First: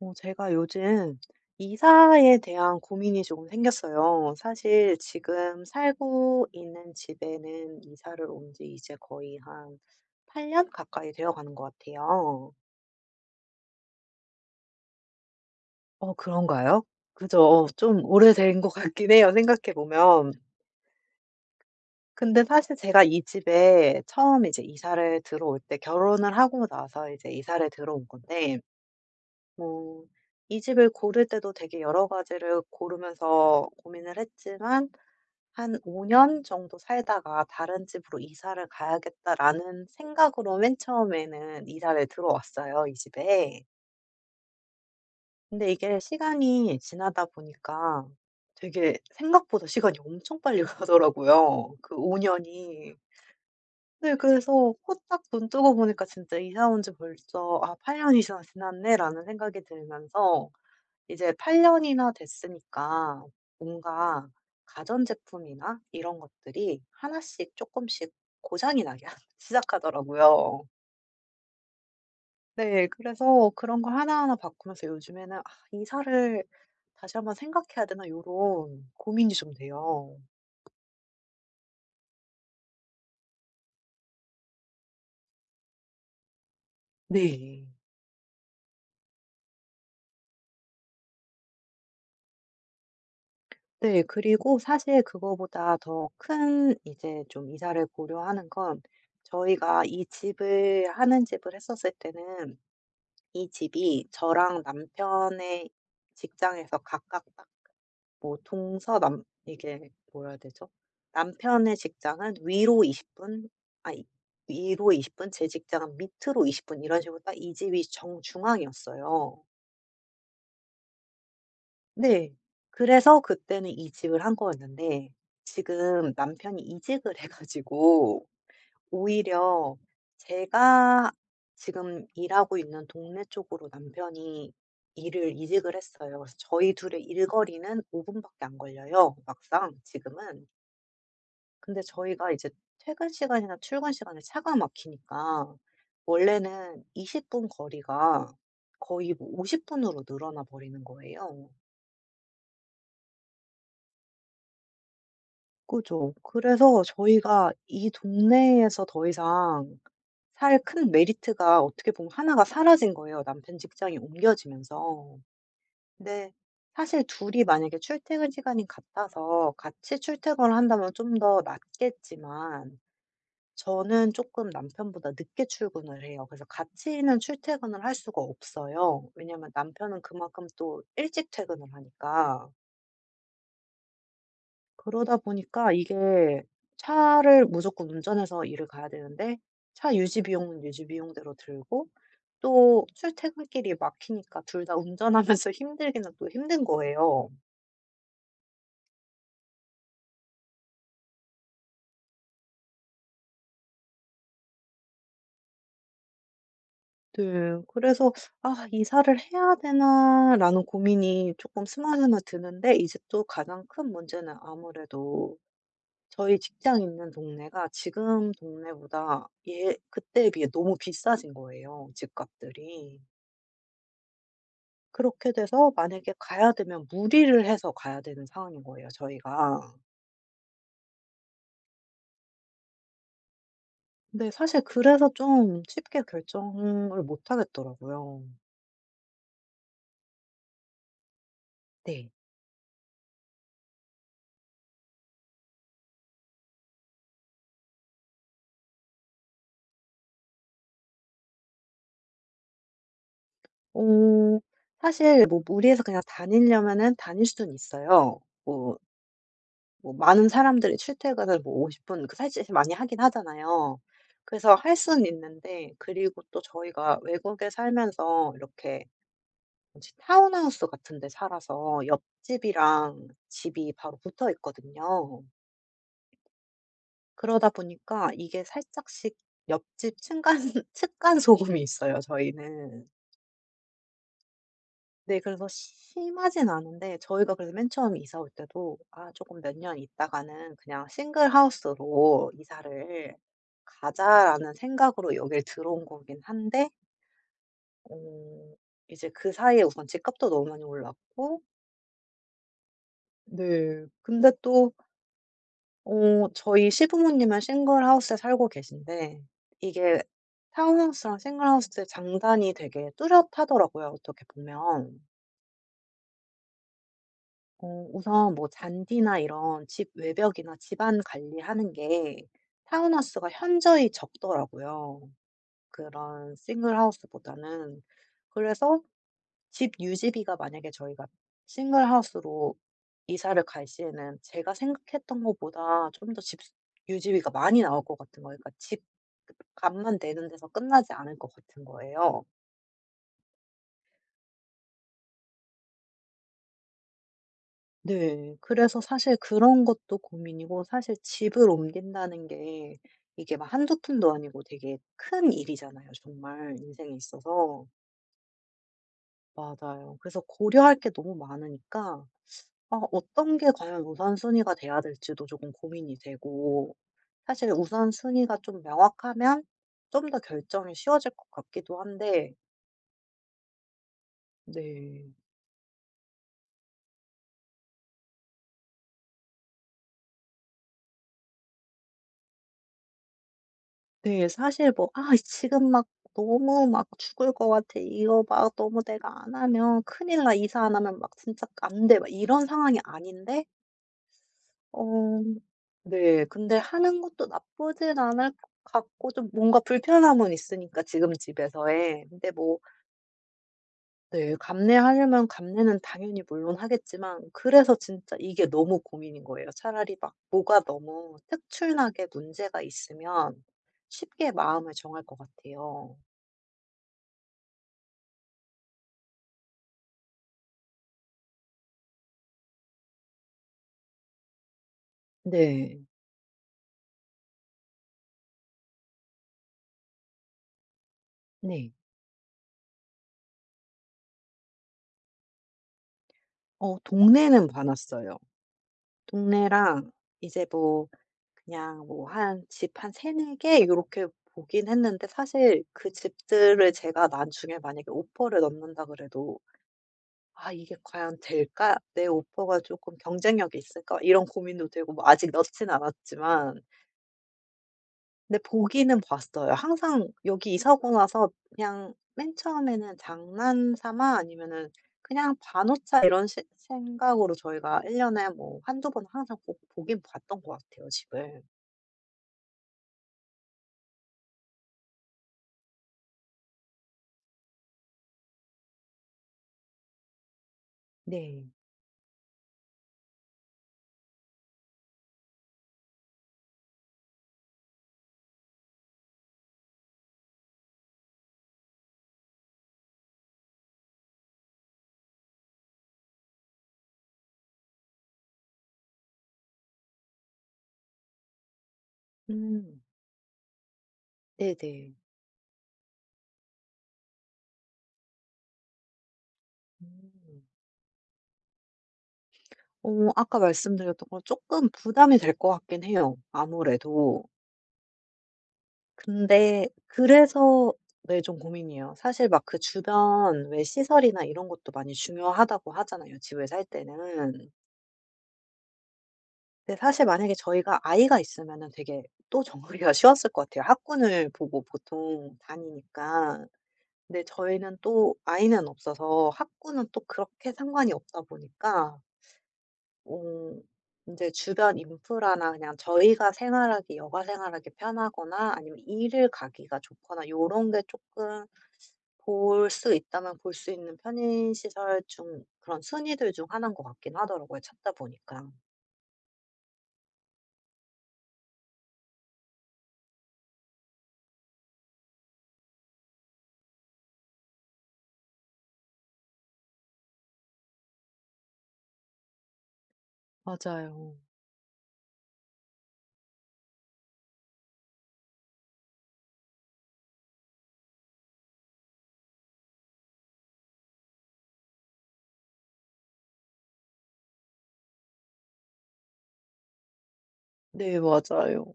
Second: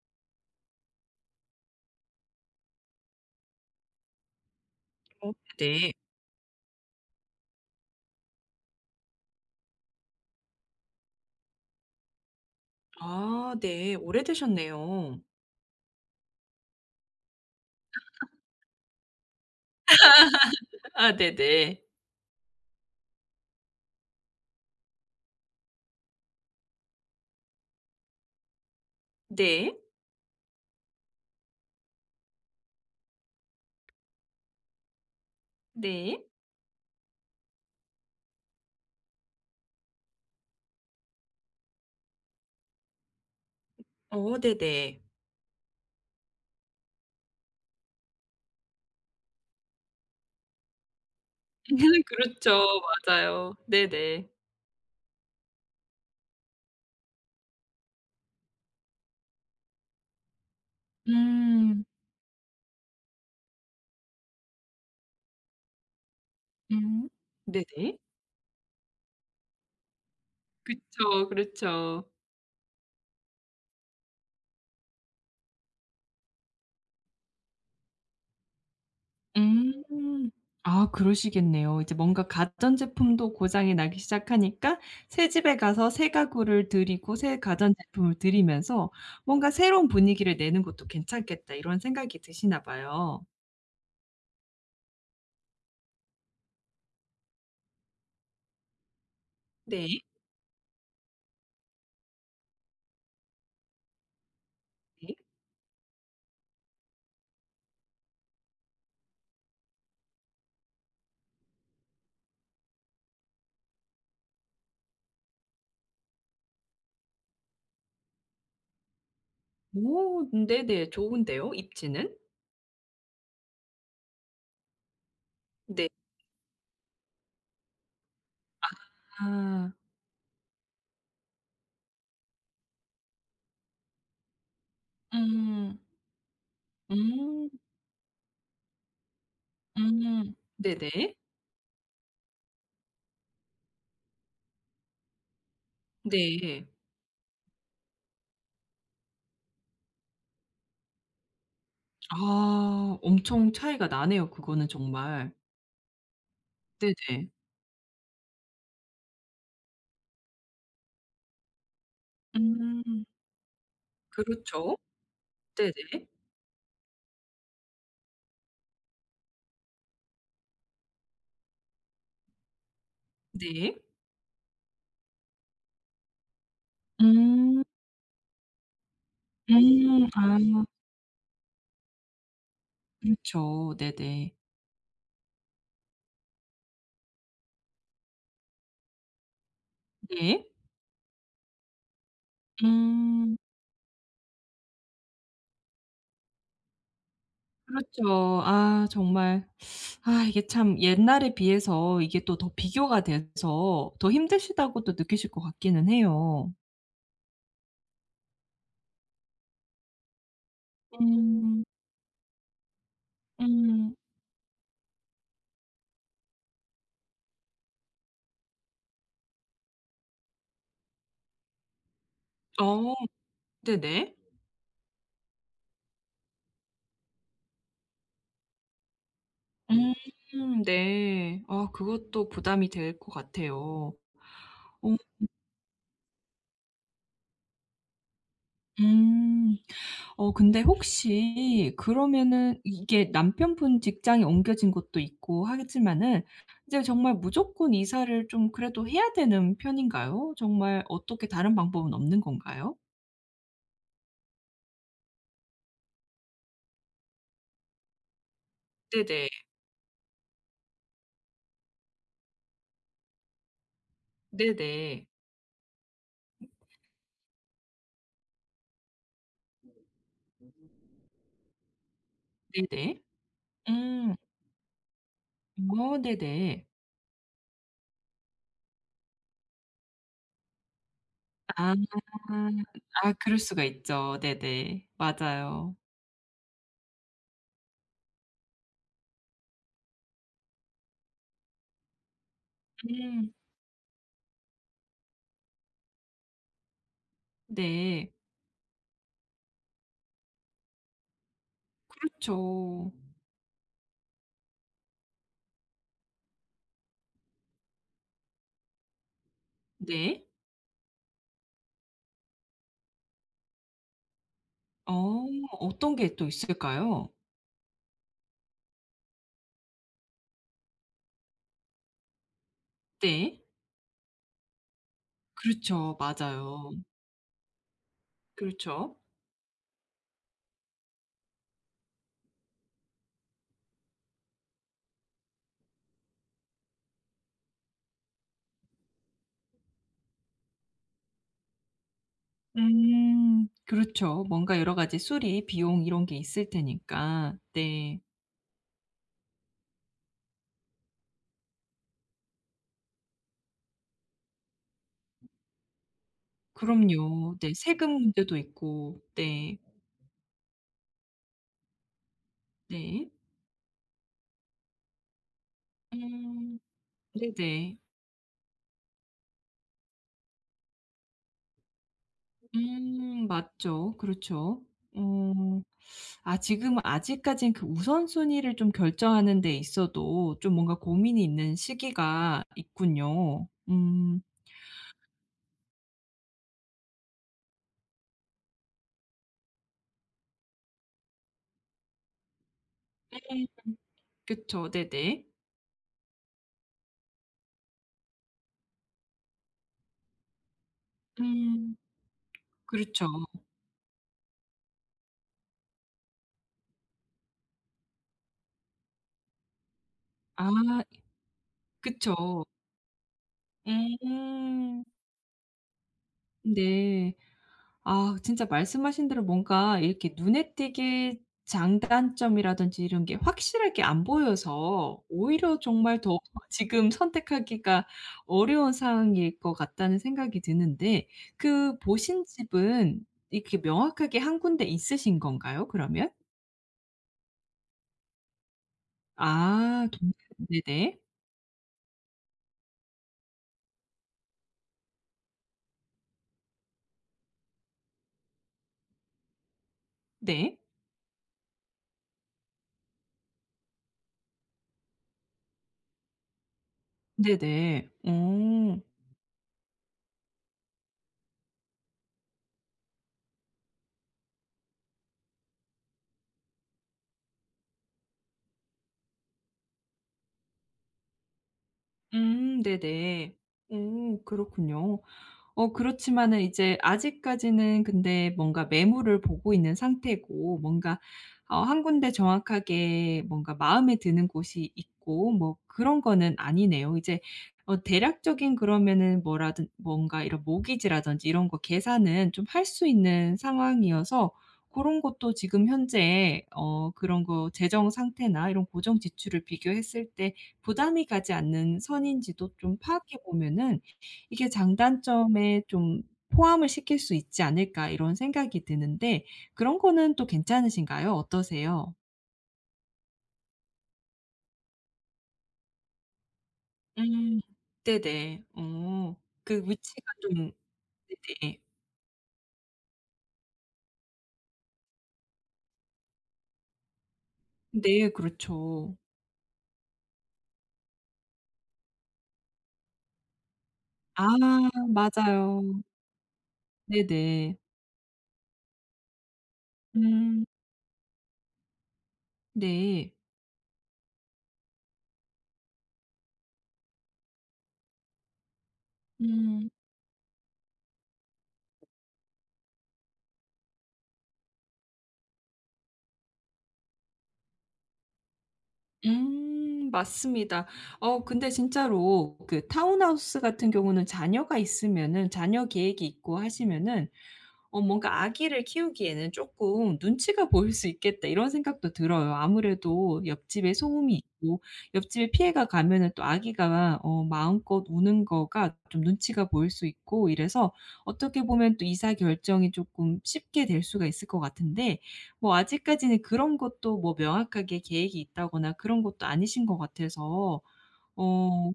어 제가 요즘 이사에 대한 고민이 조금 생겼어요. 사실 어 지금 네. 살고 있는 집에는 이사를 온 지 이제 거의 한 8 년 가까이 되어가는 것 같아요. 아 네 오래 되셨네요. 어 그런가요? 그죠. 좀 오래된 것 같긴 해요 생각해 보면. 아 네네. 근데 사실 제가 이 집에 처음에 이제 이사를 들어올 때 결혼을 하고 나서 이제 이사를 들어온 건데 네. 뭐 이 집을 고를 때도 되게 여러 가지를 고르면서 고민을 했지만 '한 5 네. 년 정도 살다가 다른 집으로 이사를 가야겠다.'라는 생각으로 맨 처음에는 이사를 들어왔어요 이 집에. 어 네네. 근데 이게 시간이 지나다 보니까 되게 생각보다 시간이 엄청 빨리 가더라고요 그 5 그렇죠. 년이. 맞아요. 네 네네. 그래서 후딱 눈 뜨고 보니까 진짜 '이사 온 지 벌써 아 8 년이 지났스 지났네.'라는 생각이 들면서 이제 8 음. 년이나 됐으니까 뭔가 가전제품이나 이런 것들이 음 하나씩 네네. 쪼끔씩 고장이 나기 하 시작하더라고요. 그쵸. 그렇죠. 네. 그래서 그런 거 하나하나 바꾸면서 요즘에는 '아 이사를 다시 한번 생각해야 되나.' 요런 고민이 좀 돼요. 음. 아 그러시겠네요. 이제 뭔가 가전제품도 고장이 나기 시작하니까 새 집에 가서 새 가구를 들이고 새 네. 가전제품을 들이면서 '뭔가 새로운 분위기를 내는 것도 괜찮겠다.' 이런 생각이 드시나 봐요. 네 그리고 사실 그거보다 더 큰 이제 좀 이사를 고려하는 건 저희가 네. 이 집을 하는 집을 했었을 때는 이 집이 저랑 네. 남편의 직장에서 가깝다 뭐 동서남 이게 뭐라 해야 되죠? 남편의 직장은 위로 20 분 아니 위로 20 분 제 직장은 밑으로 20 분 이런 식으로 딱 이 집이 정중앙이었어요. 오 네네. 좋은데요 입지는? 네. 그래서 그때는 이 집을 한 거였는데 네. 지금 남편이 이직을 해 가지고 아. 오히려 제가 지금 일하고 있는 동네 쪽으로 남편이 일을 이직을 음. 했어요. 그래서 저희 2 의 음. 일거리는 5 분밖에 안 걸려요, 막상 음 지금은. 네네. 근데 저희가 이제 퇴근 시간이나 출근 시간에 차가 막히니까 네. 원래는 20 분 거리가 거의 뭐 50 분으로 늘어나 버리는 거예요. 아 엄청 차이가 나네요 그거는 정말. 그죠. 그래서 네네. 저희가 이 동네에서 더이상 살 큰 메리트가 어떻게 보면 1 가 사라진 음. 거예요 남편 직장이 그렇죠. 옮겨지면서. 네네. 근데 사실 2 이 만약에 출퇴근 시간이 같아서 같이 출퇴근을 한다면 좀 더 낫겠지만 네. 저는 쪼끔 남편보다 늦게 출근을 해요. 그래서 같이는 음. 출퇴근을 할 수가 없어요. 왜냐하면 남편은 음. 그만큼 아. 또 일찍 퇴근을 하니까. 그렇죠. 네네. 그러다 보니까 이게 차를 무조건 운전해서 일을 가야 되는데 차 유지 네. 비용은 유지 비용대로 들고 또 음. 출퇴근 길이 막히니까 2 다 운전하면서 힘들기는 또 힘든 거예요. 그렇죠. 아 정말 아 이게 참 옛날에 비해서 이게 또 더 비교가 돼서 더 힘드시다고도 느끼실 것 같기는 해요. 네. 그래서 '아 이사를 해야 되나?'라는 고민이 쪼끔 음. 스멀스멀 드는데 이제 또 가장 큰 음. 문제는 아무래도 저희 직장이 있는 동네가 지금 동네보다 예 그때에 비해 너무 비싸진 거예요 어 집값들이. 네네. 그렇게 돼서 만약에 가야 되면 무리를 해서 가야 되는 상황인 거예요 저희가. 음 네. 아 그것도 부담이 될 것 같아요. 근데 사실 어 음. 그래서 좀 쉽게 결정을 못 하겠더라고요. 음. 어 근데 혹시 네. 그러면은 이게 남편분 직장이 옮겨진 곳도 있고 하겠지만은 이제 정말 무조건 이사를 좀 그래도 해야 되는 편인가요? 정말 어떻게 다른 방법은 없는 건가요? 어. 사실 뭐 무리해서 그냥 다니려면은 다닐 수는 있어요 뭐 네네. 뭐 많은 사람들이 출퇴근을 뭐 50 분 그 사실 많이 하긴 하잖아요. 그래서 할 수는 네네. 있는데 그리고 또 저희가 외국에 살면서 이렇게 뭐지? 타운하우스 같은 데 살아서 네네. 옆집이랑 집이 바로 음. 붙어 있거든요. 음 어 네네. 그러다 보니까 이게 살짝씩 옆집 층간 측간 소음이 아. 있어요, 저희는. 아 그럴 수가 있죠. 네네. 네. 그래서 맞아요. 심하진 않은데 저희가 그래서 맨 처음 이사 올 때도 '아 쪼끔 몇 년 있다가는 그냥 single house로 이사를 음. 가자.'라는 생각으로 여길 들어온 거긴 한데 네. 어 이제 그 사이에 우선 집값도 너무 많이 올랐고 그렇죠. 네. 근데 또 어 저희 시부모님은 싱글하우스에 살고 계신데 이게 네. 타운하우스랑 싱글하우스의 장단이 되게 뚜렷하더라고요 어떻게 보면. 어 어떤 게 또 있을까요? 어 우선 뭐 잔디나 이런 집 외벽이나 집안 관리하는 게 타운하우스가 네. 현저히 적더라고요 그렇죠. 그런 맞아요. 싱글 하우스 보다는. 그래서 그렇죠. 집 유지비가 만약에 저희가 싱글 하우스로 이사를 갈 시에는 제가 생각했던 것보다 좀 더 집 스 유지비가 많이 나올 것 같은 거예요. 그러니까 집 [unintelligible] 값만 내는 데서 끝나지 않을 것 같은 거예요. 음 그렇죠. 뭔가 여러 가지 수리 비용 이런 게 있을 테니까. 네. 네. 그래서 사실 그런 것도 고민이고 사실 집을 옮긴다는 게 이게 막 한두 푼도 아니고 되게 큰 일이잖아요 정말 인생에 그럼요. 네 있어서. 세금 문제도 있고. 네. 맞아요. 그래서 고려할 게 너무 많으니까 아 네. 어떤 게 과연 우선순위가 돼야 될지도 쪼금 고민이 음 되고 사실 네네. 우선순위가 좀 명확하면 좀 더 결정이 쉬워질 것 같기도 한데 음 맞죠. 그렇죠. 네. 어 아 지금 아직까진 그 우선순위를 좀 결정하는 데 있어도 좀 뭔가 고민이 있는 시기가 있군요. 음. 네. 사실 뭐 "아 이 지금 막 너무 막 죽을 것 같아. 이거 막 너무 내가 안 하면 큰일 나. 이사 안 하면 막 진짜 안 돼." 막 이런 상황이 네. 아닌데 음. 그쵸 어 네네. 네. 근데 하는 것도 나쁘진 않을 것 같고 좀 뭔가 불편함은 있으니까 지금 음. 집에서의. 근데 뭐 그렇죠. 네. 감내하려면 감내는 당연히 물론 하겠지만 그래서 진짜 이게 너무 고민인 거예요. 차라리 막 아 뭐가 너무 특출나게 그쵸. 문제가 있으면 쉽게 마음을 음. 정할 것 같아요. 네. 아 진짜 말씀하신 대로 뭔가 이렇게 눈에 띄게 장단점이라든지 이런 게 확실하게 안 보여서 오히려 네. 정말 더욱 지금 선택하기가 어려운 상황일 것 같다는 생각이 드는데 네. 그 보신 집은 이렇게 명확하게 1 군데 있으신 건가요 그러면? 어 동네는 봐 놨어요, 아 동네랑. 동네는 이제 뭐 네네. 그냥 뭐 한 집 한 3-4 개 요렇게 보긴 했는데 사실 그 집들을 제가 나중에 만약에 오퍼를 넣는다 그래도 '아 네. 이게 과연 될까? 내 오퍼가 쪼끔 경쟁력이 있을까?' 이런 고민도 되고 뭐 아직 넣진 않았지만 네네. 근데 음. 보기는 봤어요. 항상 여기 이사하고 나서 그냥 맨 처음에는 장난삼아 아니면은 '그냥 봐 놓자.' 이런 시 생각으로 저희가 1 년에 뭐 1-2 번 항상 꼭 보긴 봤던 것 같아요 집을. 음 네네. 음 그렇군요. 어 그렇지만은 이제 아직까지는 근데 뭔가 매물을 보고 있는 상태고 뭔가 네. 어 1 군데 정확하게 뭔가 마음에 드는 곳이 있고 뭐 그런 거는 아니네요. 이제 어 대략적인 그러면은 뭐라든 뭔가 이런 모기지라든지 이런 거 계산은 좀 할 수 있는 상황이어서 고런 것도 지금 현재 어 그런 거 재정 상태나 이런 고정 지출을 비교했을 때 부담이 가지 않는 선인지도 좀 음. 파악해 보면은 '이게 네네. 장단점에 좀 포함을 시킬 수 있지 않을까?' 이런 생각이 드는데 그런 거는 또 음. 괜찮으신가요? 어떠세요? 어 아까 말씀드렸던 거 쪼끔 부담이 될 것 같긴 해요 아무래도. 음 네네. 어 그 근데 위치가 좀 그래서 네 좀 네네. 고민이에요. 사실 막 그 주변 왜 시설이나 이런 것도 많이 중요하다고 하잖아요 집을 살 때는. 네 그렇죠. 근데 사실 만약에 저희가 아이가 있으면은 되게 또 정리가 쉬웠을 것 같아요. 아 학군을 보고 보통 맞아요. 다니니까. 근데 네네. 저희는 또 아이는 없어서 학군은 또 음. 그렇게 상관이 없다 보니까 네. 어 인제 주변 인프라나 그냥 저희가 생활하기 여가 생활하기 편하거나 아니면 일을 음. 가기가 좋거나 요런 게 쪼끔 볼 수 있다면 볼 수 있는 편의 시설 중 그런 순위들 중 하나인 것 같긴 하더라고요 찾다 보니까. 음 맞습니다. 어 근데 진짜로 그 타운하우스 같은 경우는 자녀가 있으면은 자녀 계획이 있고 하시면은 어 뭔가 '아기를 키우기에는 쪼끔 눈치가 보일 수 있겠다.' 이런 생각도 들어요. 아무래도 옆집에 소음이 맞아요. 있고 옆집에 피해가 가면은 또 아기가 어 마음껏 우는 거가 좀 눈치가 보일 수 있고 이래서 어떻게 보면 또 이사 결정이 쪼끔 쉽게 될 수가 있을 것 같은데 뭐 아직까지는 그런 것도 뭐 명확하게 계획이 있다거나 그런 것도 아니신 것 같아서 네 어 맞아요.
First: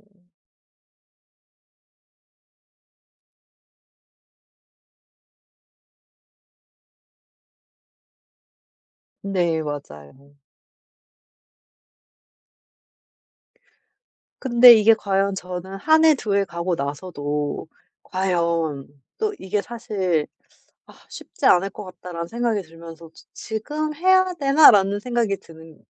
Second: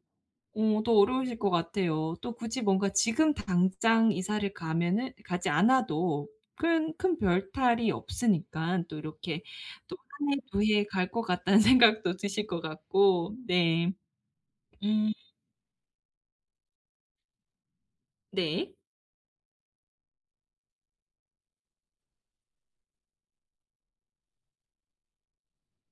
어 더 어려우실 것 같아요. 또 굳이 뭔가 지금 당장 이사를 가면은 가지 않아도 큰 큰 별 탈이 없으니깐 또 '이렇게 네 또 맞아요. 1 해, 2 해 갈 것 같다.'는 생각도 드실 것 같고 네. 근데 이게 음. 과연 저는 1 해, 2 해 가고 나서도 네. 과연 또 이게 사실 '아 쉽지 않을 것 같다.'라는 생각이 들면서 '지 지금 해야 되나?'라는 생각이 드는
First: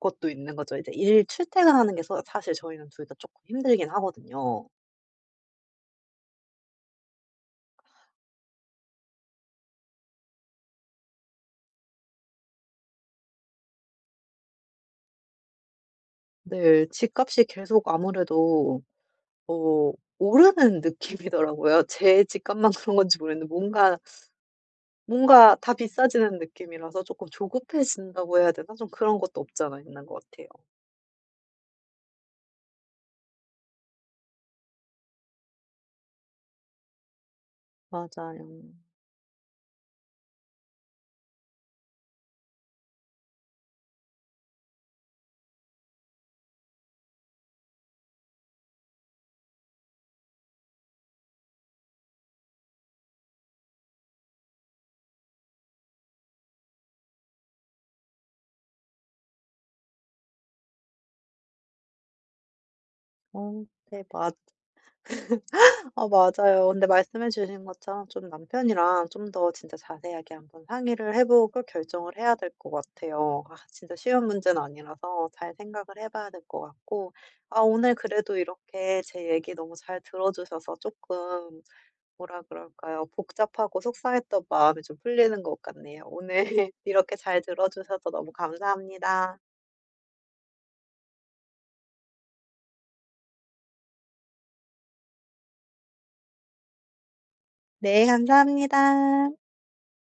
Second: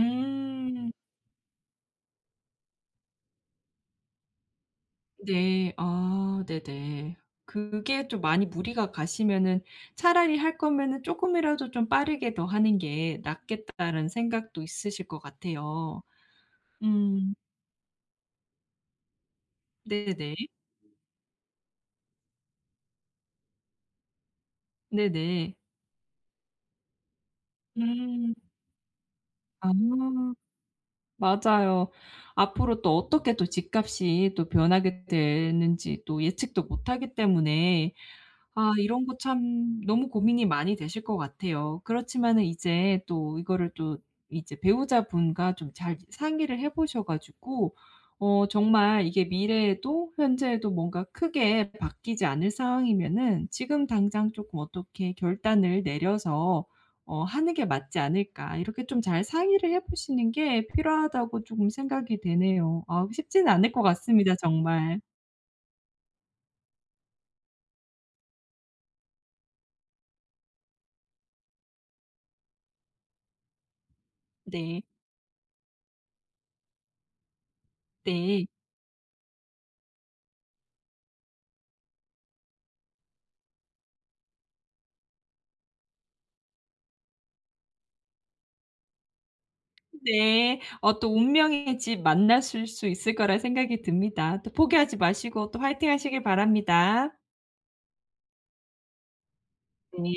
것도 있는 거죠. 이제 일 출퇴근하는 게 서 사실 저희는 2 다 쪼끔 힘들긴 하거든요. 네. 아 네네. 그게 좀 많이 무리가 가시면은 '차라리 할 거면은 쪼끔이라도 좀 빠르게 더 하는 게 낫겠다.'라는 생각도 있으실 것 같아요. 네. 음 집값이 계속 아무래도 어 네네. 오르는 느낌이더라고요. 제 집값만 그런 건지 모르겠는데 뭔가 뭔가 네네. 다 비싸지는 느낌이라서 쪼끔 음. 조급해진다고 해야 되나? 좀 그런 것도 아. 없잖아 있는 것 같아요. 맞아요. 앞으로 또 어떻게 또 집값이 또 변하게 되는지 또 예측도 못하기 때문에 아 맞아요. 이런 거 참 너무 고민이 많이 되실 것 같아요. 그렇지만은 이제 또 이거를 또 이제 배우자분과 좀 잘 상의를 해 보셔 가지고 어 정말 이게 미래에도 현재에도 뭔가 크게 바뀌지 않을 상황이면은 지금 당장 쪼끔 어떻게 결단을 내려서 어 하는 게 맞지 않을까. 이렇게 좀 잘 상의를 해 보시는 게 필요하다고 쪼금 생각이 되네요. 아 쉽지는 어 않을 것 네 같습니다 맞 정말. 어 맞아요. 근데 말씀해 주신 것처럼 좀 남편이랑 좀 더 진짜 자세하게 한번 상의를 해 보고 결정을 해야 될 것 같아요. 아 진짜 쉬운 문제는 네. 아니라서 잘 생각을 해 봐야 될 것 같고 아 오늘 그래도 네 이렇게 제 얘기 너무 잘 들어 주셔서 쪼끔 뭐라 그럴까요. 복잡하고 속상했던 마음이 좀 풀리는 것 같네요. 오늘 이렇게 잘 들어 주셔서 너무 감사합니다. 네. 어 또 운명의 집 만나실 수 있을 거라는 생각이 듭니다. 또 포기하지 마시고 또 화이팅하시길 바랍니다. 네. 감사합니다. 니